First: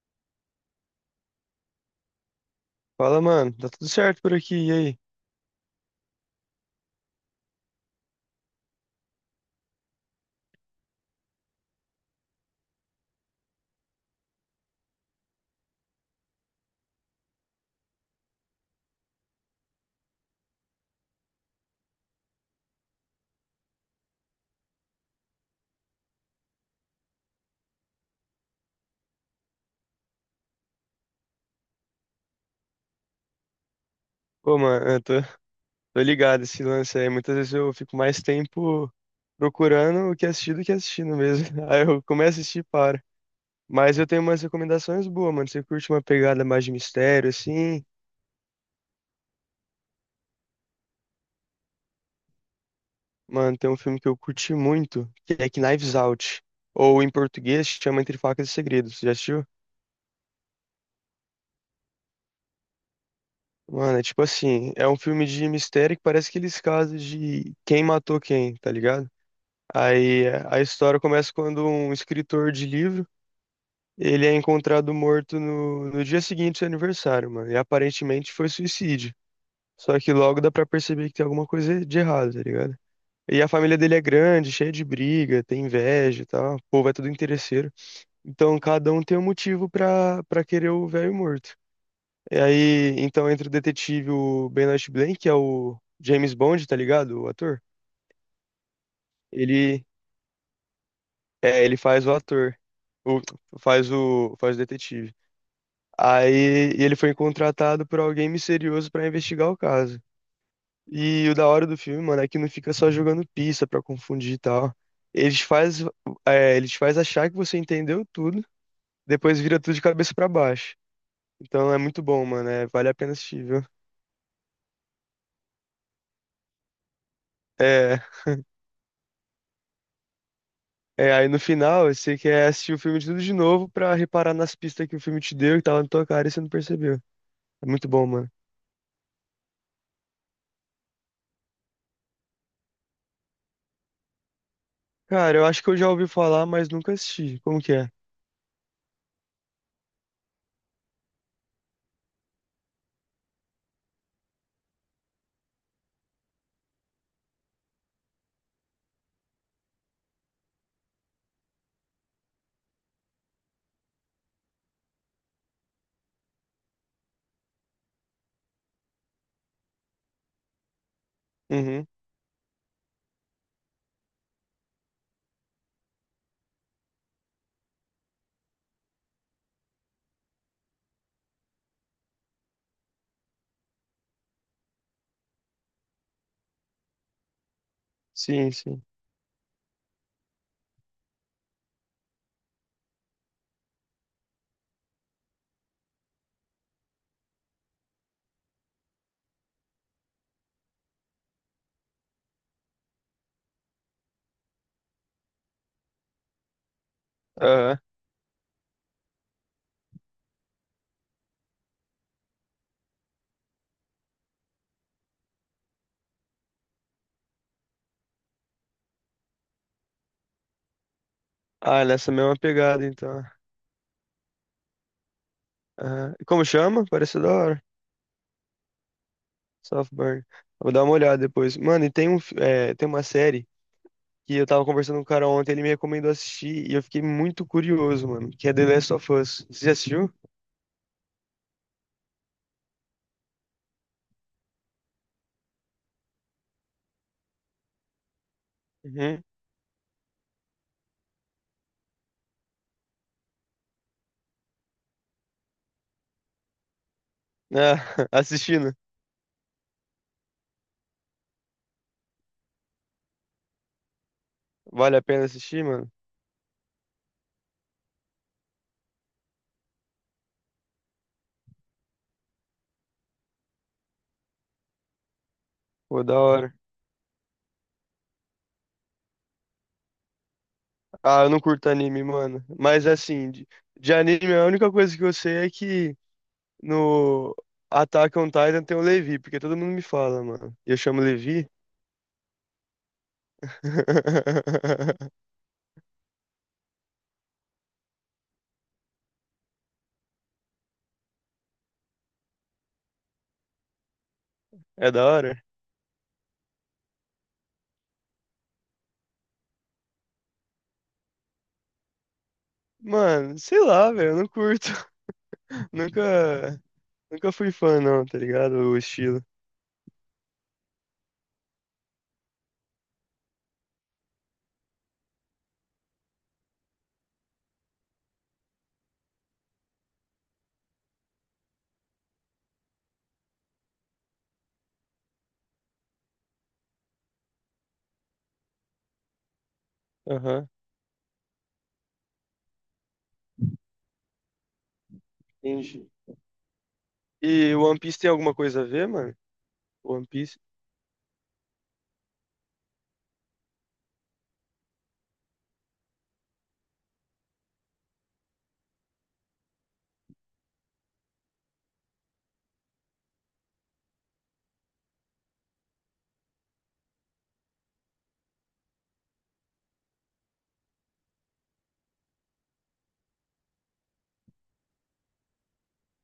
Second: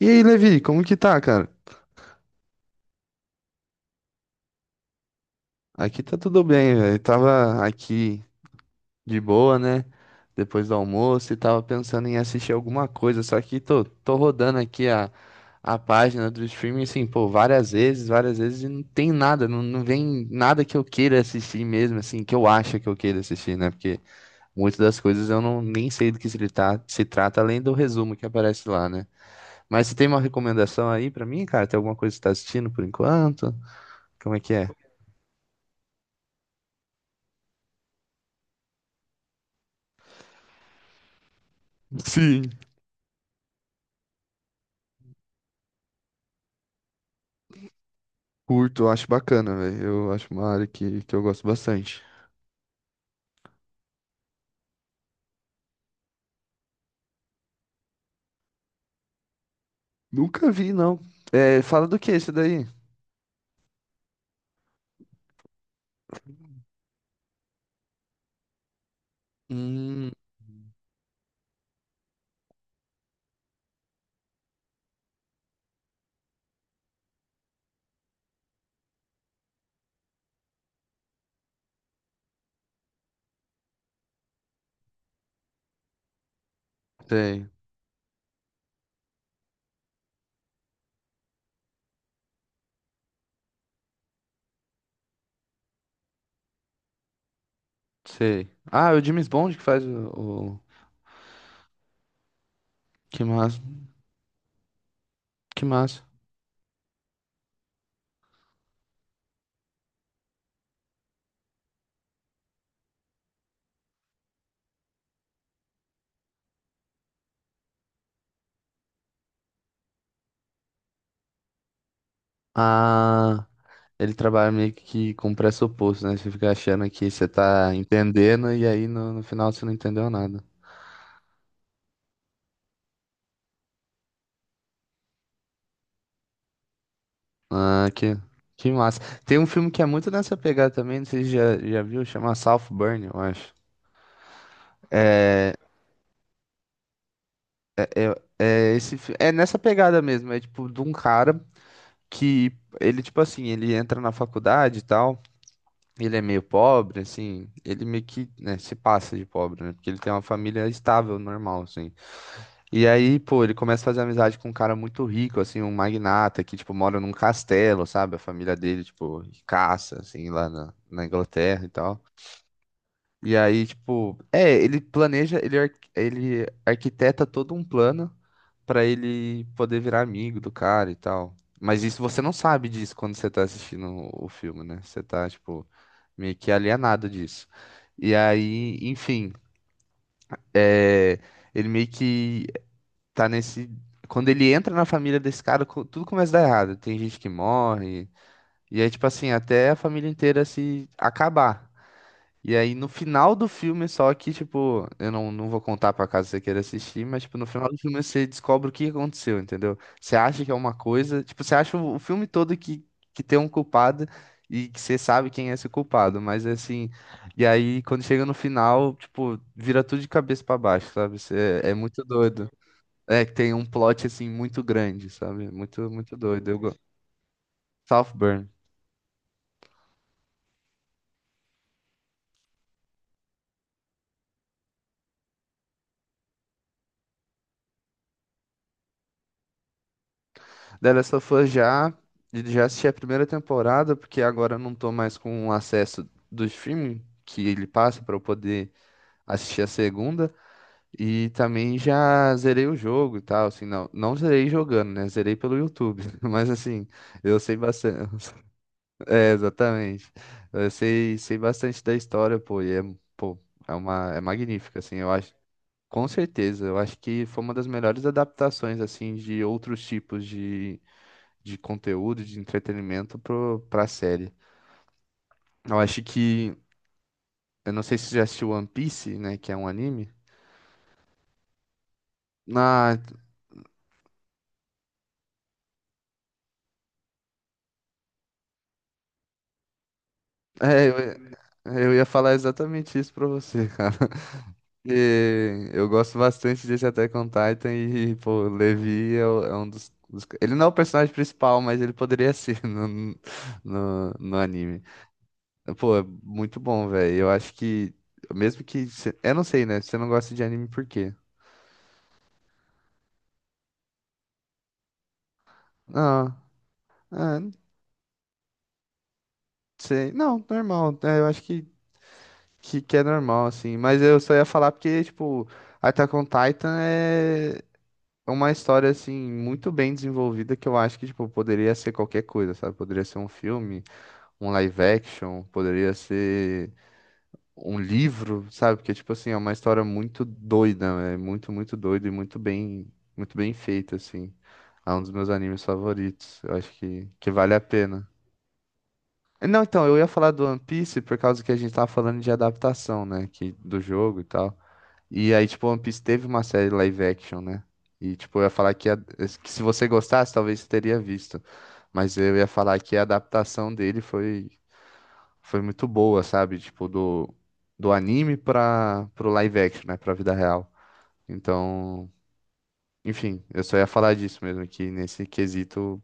E aí, Levi, como que tá, cara? Fala, mano. Tá tudo certo por aqui, e aí? Aqui tá tudo bem, velho. Tava aqui de boa, né? Depois do almoço e tava pensando em assistir alguma coisa, só que tô rodando aqui a página do streaming, assim, pô, várias vezes e não tem nada, não vem nada que eu queira assistir mesmo, assim, que eu acho que eu queira assistir, né? Porque muitas das coisas eu não nem sei do que se trata, além do resumo que aparece lá, né? Mas você tem uma recomendação aí pra mim, cara? Tem alguma coisa que você tá assistindo por enquanto? Como é que Pô, é? mano, tô ligado esse lance aí. Muitas vezes eu fico mais tempo procurando o que assistir do que assistindo mesmo. Aí eu começo a Sim. assistir e paro. Mas eu tenho umas recomendações boas, mano. Você curte uma pegada mais de mistério, assim? Curto, acho bacana, velho. Eu acho uma área que eu gosto bastante. Mano, tem um filme que eu curti muito, que é Knives Out. Ou em português, chama Entre Facas e Segredos. Você já assistiu? Nunca vi, não. É, fala do que esse daí? Mano, é tipo assim, é um filme de mistério que parece aqueles casos de quem matou quem, tá ligado? Hum, A história começa quando um escritor de livro, ele é encontrado morto no dia seguinte do seu aniversário, mano. E aparentemente foi suicídio. Só que logo dá pra perceber que tem alguma coisa de errado, tá ligado? E a família dele é grande, cheia de briga, tem inveja e tal. O povo é tudo sei, interesseiro. Então cada um tem um motivo pra querer o velho morto. E aí, então entra o detetive o Benoit Blanc, que é o James Bond, tá ligado? O ator. sei. Ah, é o James Bond que faz Ele, o. É, ele faz o ator. O, Que massa, faz o detetive. que massa. Aí e ele foi contratado por alguém misterioso pra investigar o caso. E o da hora do filme, mano, é que não fica só jogando pista pra confundir e tal. Eles faz, Eles faz achar que você entendeu tudo, depois vira tudo de cabeça pra baixo. Então é muito bom, mano. É, vale a pena assistir, Ah, viu? ele trabalha meio que com pressuposto, né? Você fica achando que você tá É, entendendo e aí no final você não entendeu nada. Aí no final você quer assistir o filme de tudo de novo pra reparar nas pistas que o filme te deu e tava na tua cara e você não percebeu. É muito Ah, bom, que, mano. que massa. Tem um filme que é muito nessa pegada também, não sei se já viu, chama Southburn, eu acho. Cara, eu É. acho que eu já ouvi falar, mas nunca assisti. Como que é? É, esse, é nessa pegada mesmo, é tipo de um cara que ele, tipo assim, ele entra na faculdade e tal. Ele é meio pobre, assim, ele meio que, né, se passa de pobre, né? Porque ele tem uma família estável, normal, assim. E aí, pô, ele começa a fazer amizade com um cara muito rico, assim, um magnata que, tipo, mora num castelo, sabe? A família dele, tipo, caça, assim, lá na Inglaterra e Uhum. tal. E aí, tipo, é, ele planeja, ele arquiteta todo um plano pra ele poder virar amigo do cara e tal. Mas isso você não sabe disso quando você tá assistindo o filme, né? Você tá, tipo, meio que alienado disso. E Sim, aí, sim. enfim, é, ele meio que tá nesse. Quando ele entra na família desse cara, tudo começa a dar errado. Tem gente que morre. E aí, tipo assim, até a família inteira se acabar. E aí no final do filme, só que, tipo, eu não, não vou contar pra caso você queira assistir, mas, tipo, no final do Aham. filme você descobre o que aconteceu, entendeu? Você acha que é uma coisa, tipo, você acha o filme todo que tem um culpado e que você sabe quem é esse culpado, mas assim, e aí quando chega no final, tipo, vira tudo de cabeça pra baixo, sabe? Você, é Ah, muito nessa mesma doido. pegada, então. É que tem um plot, assim, muito grande, sabe? Muito, Aham. muito E como doido. Chama? Parece da hora. Southburn. Softburn. Vou dar uma olhada depois. Mano, e tem um, fi- é, tem uma série que eu tava conversando com um cara ontem, ele me recomendou assistir e eu fiquei muito curioso, mano, que é The Last of Us. Você já assistiu? The Last of Us já assisti a primeira temporada, porque agora eu não tô mais com o acesso do streaming que ele passa pra eu poder Uhum. assistir a segunda. E também já zerei o jogo e tal, assim, não zerei jogando, né? Zerei pelo YouTube, mas assim, eu sei Ah, bastante. assistindo. É, exatamente. Sei bastante da história, pô, e é, pô, é uma, é magnífica, assim, Vale a eu pena acho. assistir, mano? Com certeza, eu acho que foi uma das melhores adaptações, assim, de outros tipos de conteúdo, de entretenimento pro, pra série. Eu acho Pô, da que. hora. Eu não sei se você já assistiu One Piece, né? Que é um anime. Ah, eu não curto anime, mano. Mas Ah, assim, de anime, a única coisa que eu sei é que no Attack on Titan tem o Levi, porque todo mundo me fala, mano. E eu é, chamo Levi. eu ia falar exatamente isso pra você, cara. E eu gosto bastante desse Attack on Titan e, pô, o Levi é um Ele não é o personagem principal, mas ele poderia ser no, no, no anime. É da hora? Pô, é muito bom, velho. Eu acho que. Mesmo que. Eu não sei, né? Você não gosta de anime por quê? Mano, sei lá, velho, eu não curto. Nunca, Nunca Não. fui fã, não, tá ligado? O estilo. Sei. Não, normal. É, eu acho que é normal, assim. Mas eu só ia falar porque, tipo, Attack on Titan é uma história, assim, muito bem desenvolvida que eu acho que, tipo, poderia ser qualquer coisa, sabe? Poderia ser um filme, um live action, poderia ser um livro, sabe? Porque, tipo, assim, é uma história muito Aham, doida, né? É muito, muito doida e muito bem feita, assim. É um dos meus animes entendi. favoritos. Eu acho que vale E a o One Piece pena. tem alguma coisa a ver, mano? Não, então, eu ia One falar Piece? do One Piece por causa que a gente tava falando de adaptação, né? Que, do jogo e tal. E aí, tipo, One Piece teve uma série live action, né? E, tipo, eu ia falar que se você gostasse, talvez você teria visto. Mas eu ia falar que a adaptação dele foi, foi muito boa, sabe? Tipo, do anime pro live action, né? Pra vida real. Então, enfim, eu só ia falar disso mesmo, que nesse quesito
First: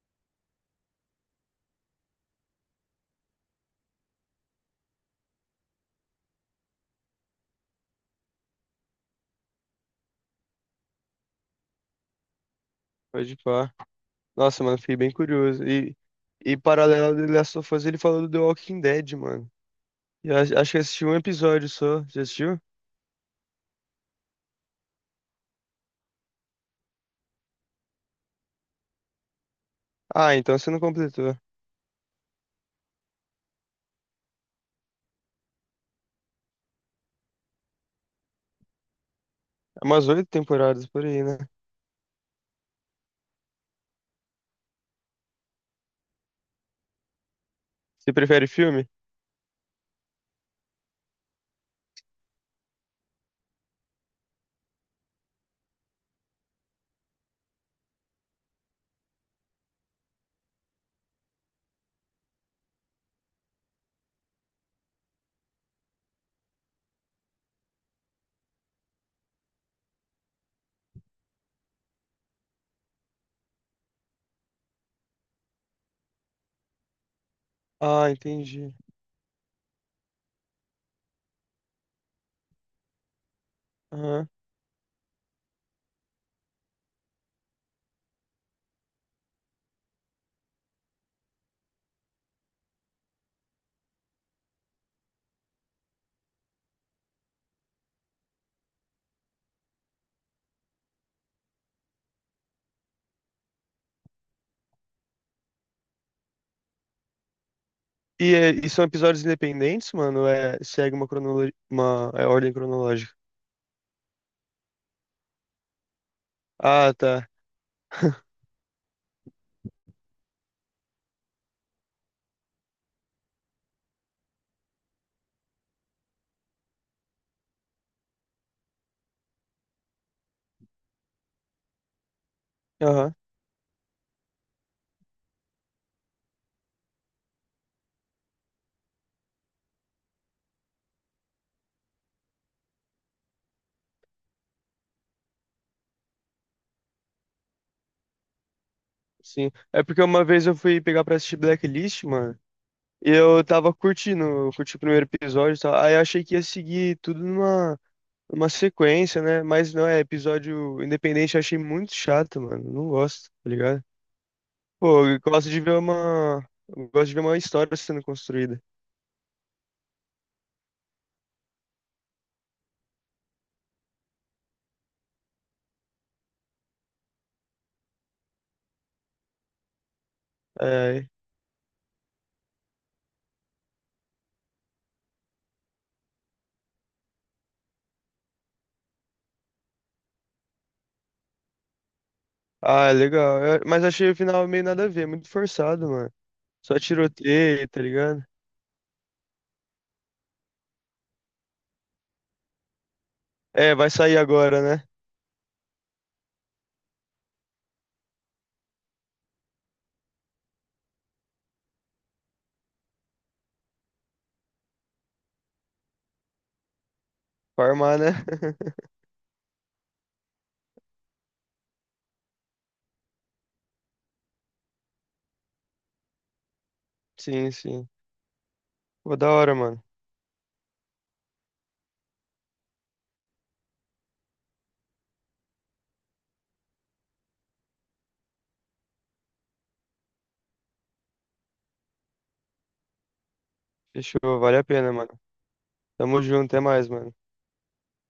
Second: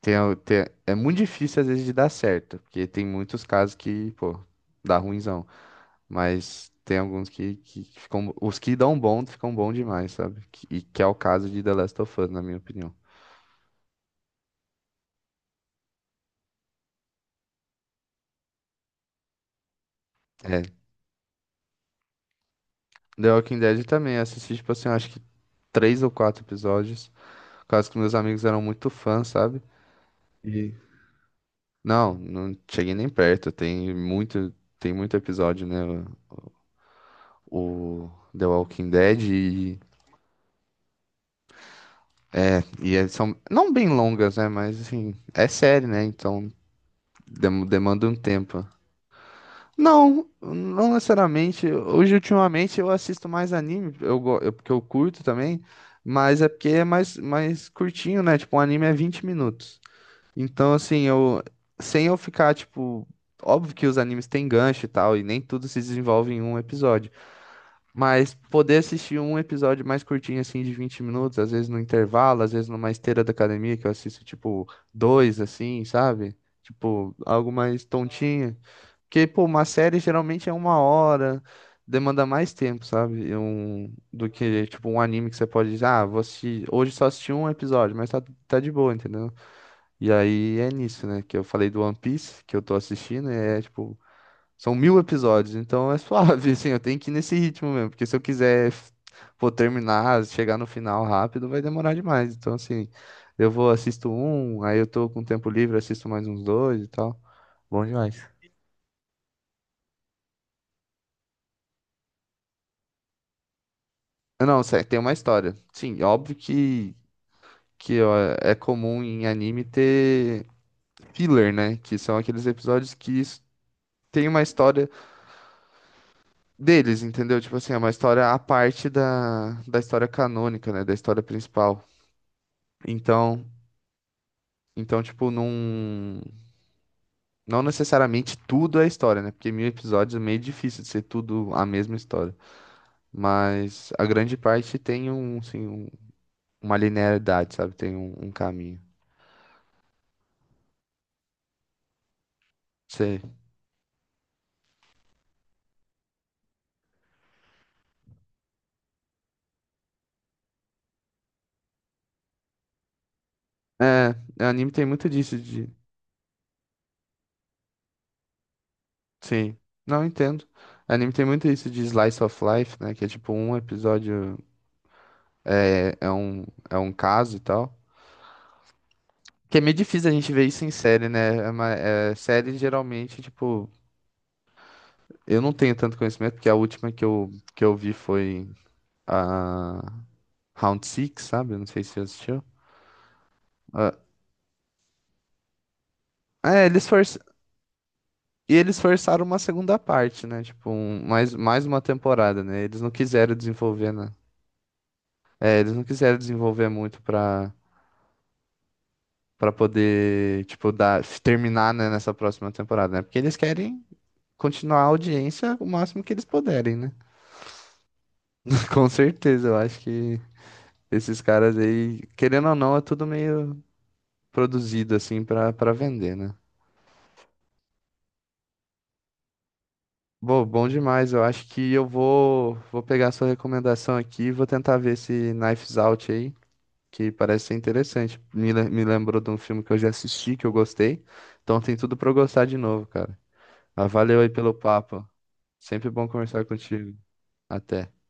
tem, é muito difícil às vezes de dar certo, porque tem muitos casos que, pô, dá ruinzão. Mas tem alguns que ficam. Os que dão bom ficam bom demais, sabe? E que é o caso de The Last of Us, na minha opinião. Pode pá. Nossa, mano, fiquei bem curioso. E paralelo do Last of Us, ele falou do The Walking Dead, mano. E eu acho É. acho que eu assisti um episódio só. Já assistiu? The Walking Dead também. Eu assisti, tipo assim, eu acho que 3 ou 4 episódios. Por causa que meus amigos eram muito fãs, sabe? Ah, então você E. não completou. É Não, não cheguei nem perto. Tem muito episódio, né? O The Walking Dead. umas 8 temporadas por aí, né? É, e elas são não bem longas, né? Mas assim, é série, né? Então demanda Você um prefere tempo. filme? Não, não necessariamente. Hoje, ultimamente, eu assisto mais anime, eu, porque eu curto também, mas é porque é mais, curtinho, né? Tipo, um anime é 20 minutos. Então, assim, eu sem eu ficar, tipo, óbvio que os animes têm gancho e tal, e nem tudo se desenvolve em um episódio. Mas poder assistir um episódio mais curtinho, assim, de 20 minutos, às vezes no intervalo, às vezes numa esteira da academia, que eu assisto, tipo, dois, assim, sabe? Tipo, algo mais Ah, tontinho. entendi. Porque, pô, uma série geralmente é uma hora, demanda mais tempo, sabe? Aham. Do que, tipo, um anime que você pode dizer, ah, vou assistir, hoje só assisti um episódio, mas tá, tá de boa, entendeu? E aí é nisso, né? Que eu falei do One Piece, que eu tô assistindo, e é, tipo, são 1.000 episódios, então é suave, assim, eu tenho que ir nesse ritmo mesmo, porque se eu quiser, pô, terminar, chegar no final rápido, vai demorar demais. Então, assim, eu assisto um, aí eu tô com tempo livre, assisto mais uns dois e tal. Bom demais. E, e são episódios independentes, mano? É, segue uma cronologia, uma ordem cronológica. Ah, não, tem uma história. Sim, óbvio Ah, tá. que ó, é comum em anime ter filler, né? Que são aqueles episódios que tem uma história deles, entendeu? Tipo assim, é uma história à parte da, da história canônica, né? Da história principal. Aham, Então. Então, tipo, não. Não necessariamente tudo é história, né? Porque 1.000 episódios é meio difícil de ser tudo a mesma história. Mas a grande parte tem um, assim, uma linearidade, sabe? Tem um, um caminho. sim. É porque uma vez eu fui pegar pra assistir Blacklist, mano, e Sei. eu tava curtindo, eu curti o primeiro episódio e tal. Aí eu achei que ia seguir tudo numa sequência, né? Mas não, é episódio independente, eu achei muito chato, mano. Não gosto, tá ligado? É, anime tem Pô, muito eu disso gosto de de. ver uma. Eu gosto de ver uma história sendo construída. Sim. Não entendo. Anime tem muito isso de slice of life, né? Que é tipo um episódio é, é um, é um caso e tal. Que é meio difícil a gente ver isso em série, É, né? Série geralmente, tipo. Eu não tenho tanto conhecimento, porque a última que eu vi foi a Round Six, sabe? Eu não sei se você assistiu. ah, é legal. Mas Ah, achei o final meio nada a ver, muito forçado, mano. é, Só tiroteio, tá ligado? E eles forçaram uma segunda parte, né? Tipo, mais uma temporada, né? Eles não quiseram É, vai desenvolver, né? sair agora, né? É, eles não quiseram desenvolver muito pra, pra poder, tipo, dar, terminar, né, nessa próxima temporada, né? Porque eles querem continuar a audiência o máximo que eles puderem, né? Pra armar, né? Com certeza, eu acho que esses caras aí, querendo ou não, é tudo meio produzido assim pra para vender, né? Sim, sim. Pô, da hora, mano. Bom, bom demais. Eu acho que eu vou pegar a sua recomendação aqui e vou tentar ver esse Knives Out aí, que parece ser interessante. Me lembrou de um filme que eu já assisti, que eu gostei. Então tem tudo pra eu gostar de novo, cara. Ah, valeu aí Fechou, pelo vale a pena, papo. mano. Sempre bom Tamo conversar junto, até mais, contigo. mano. Até.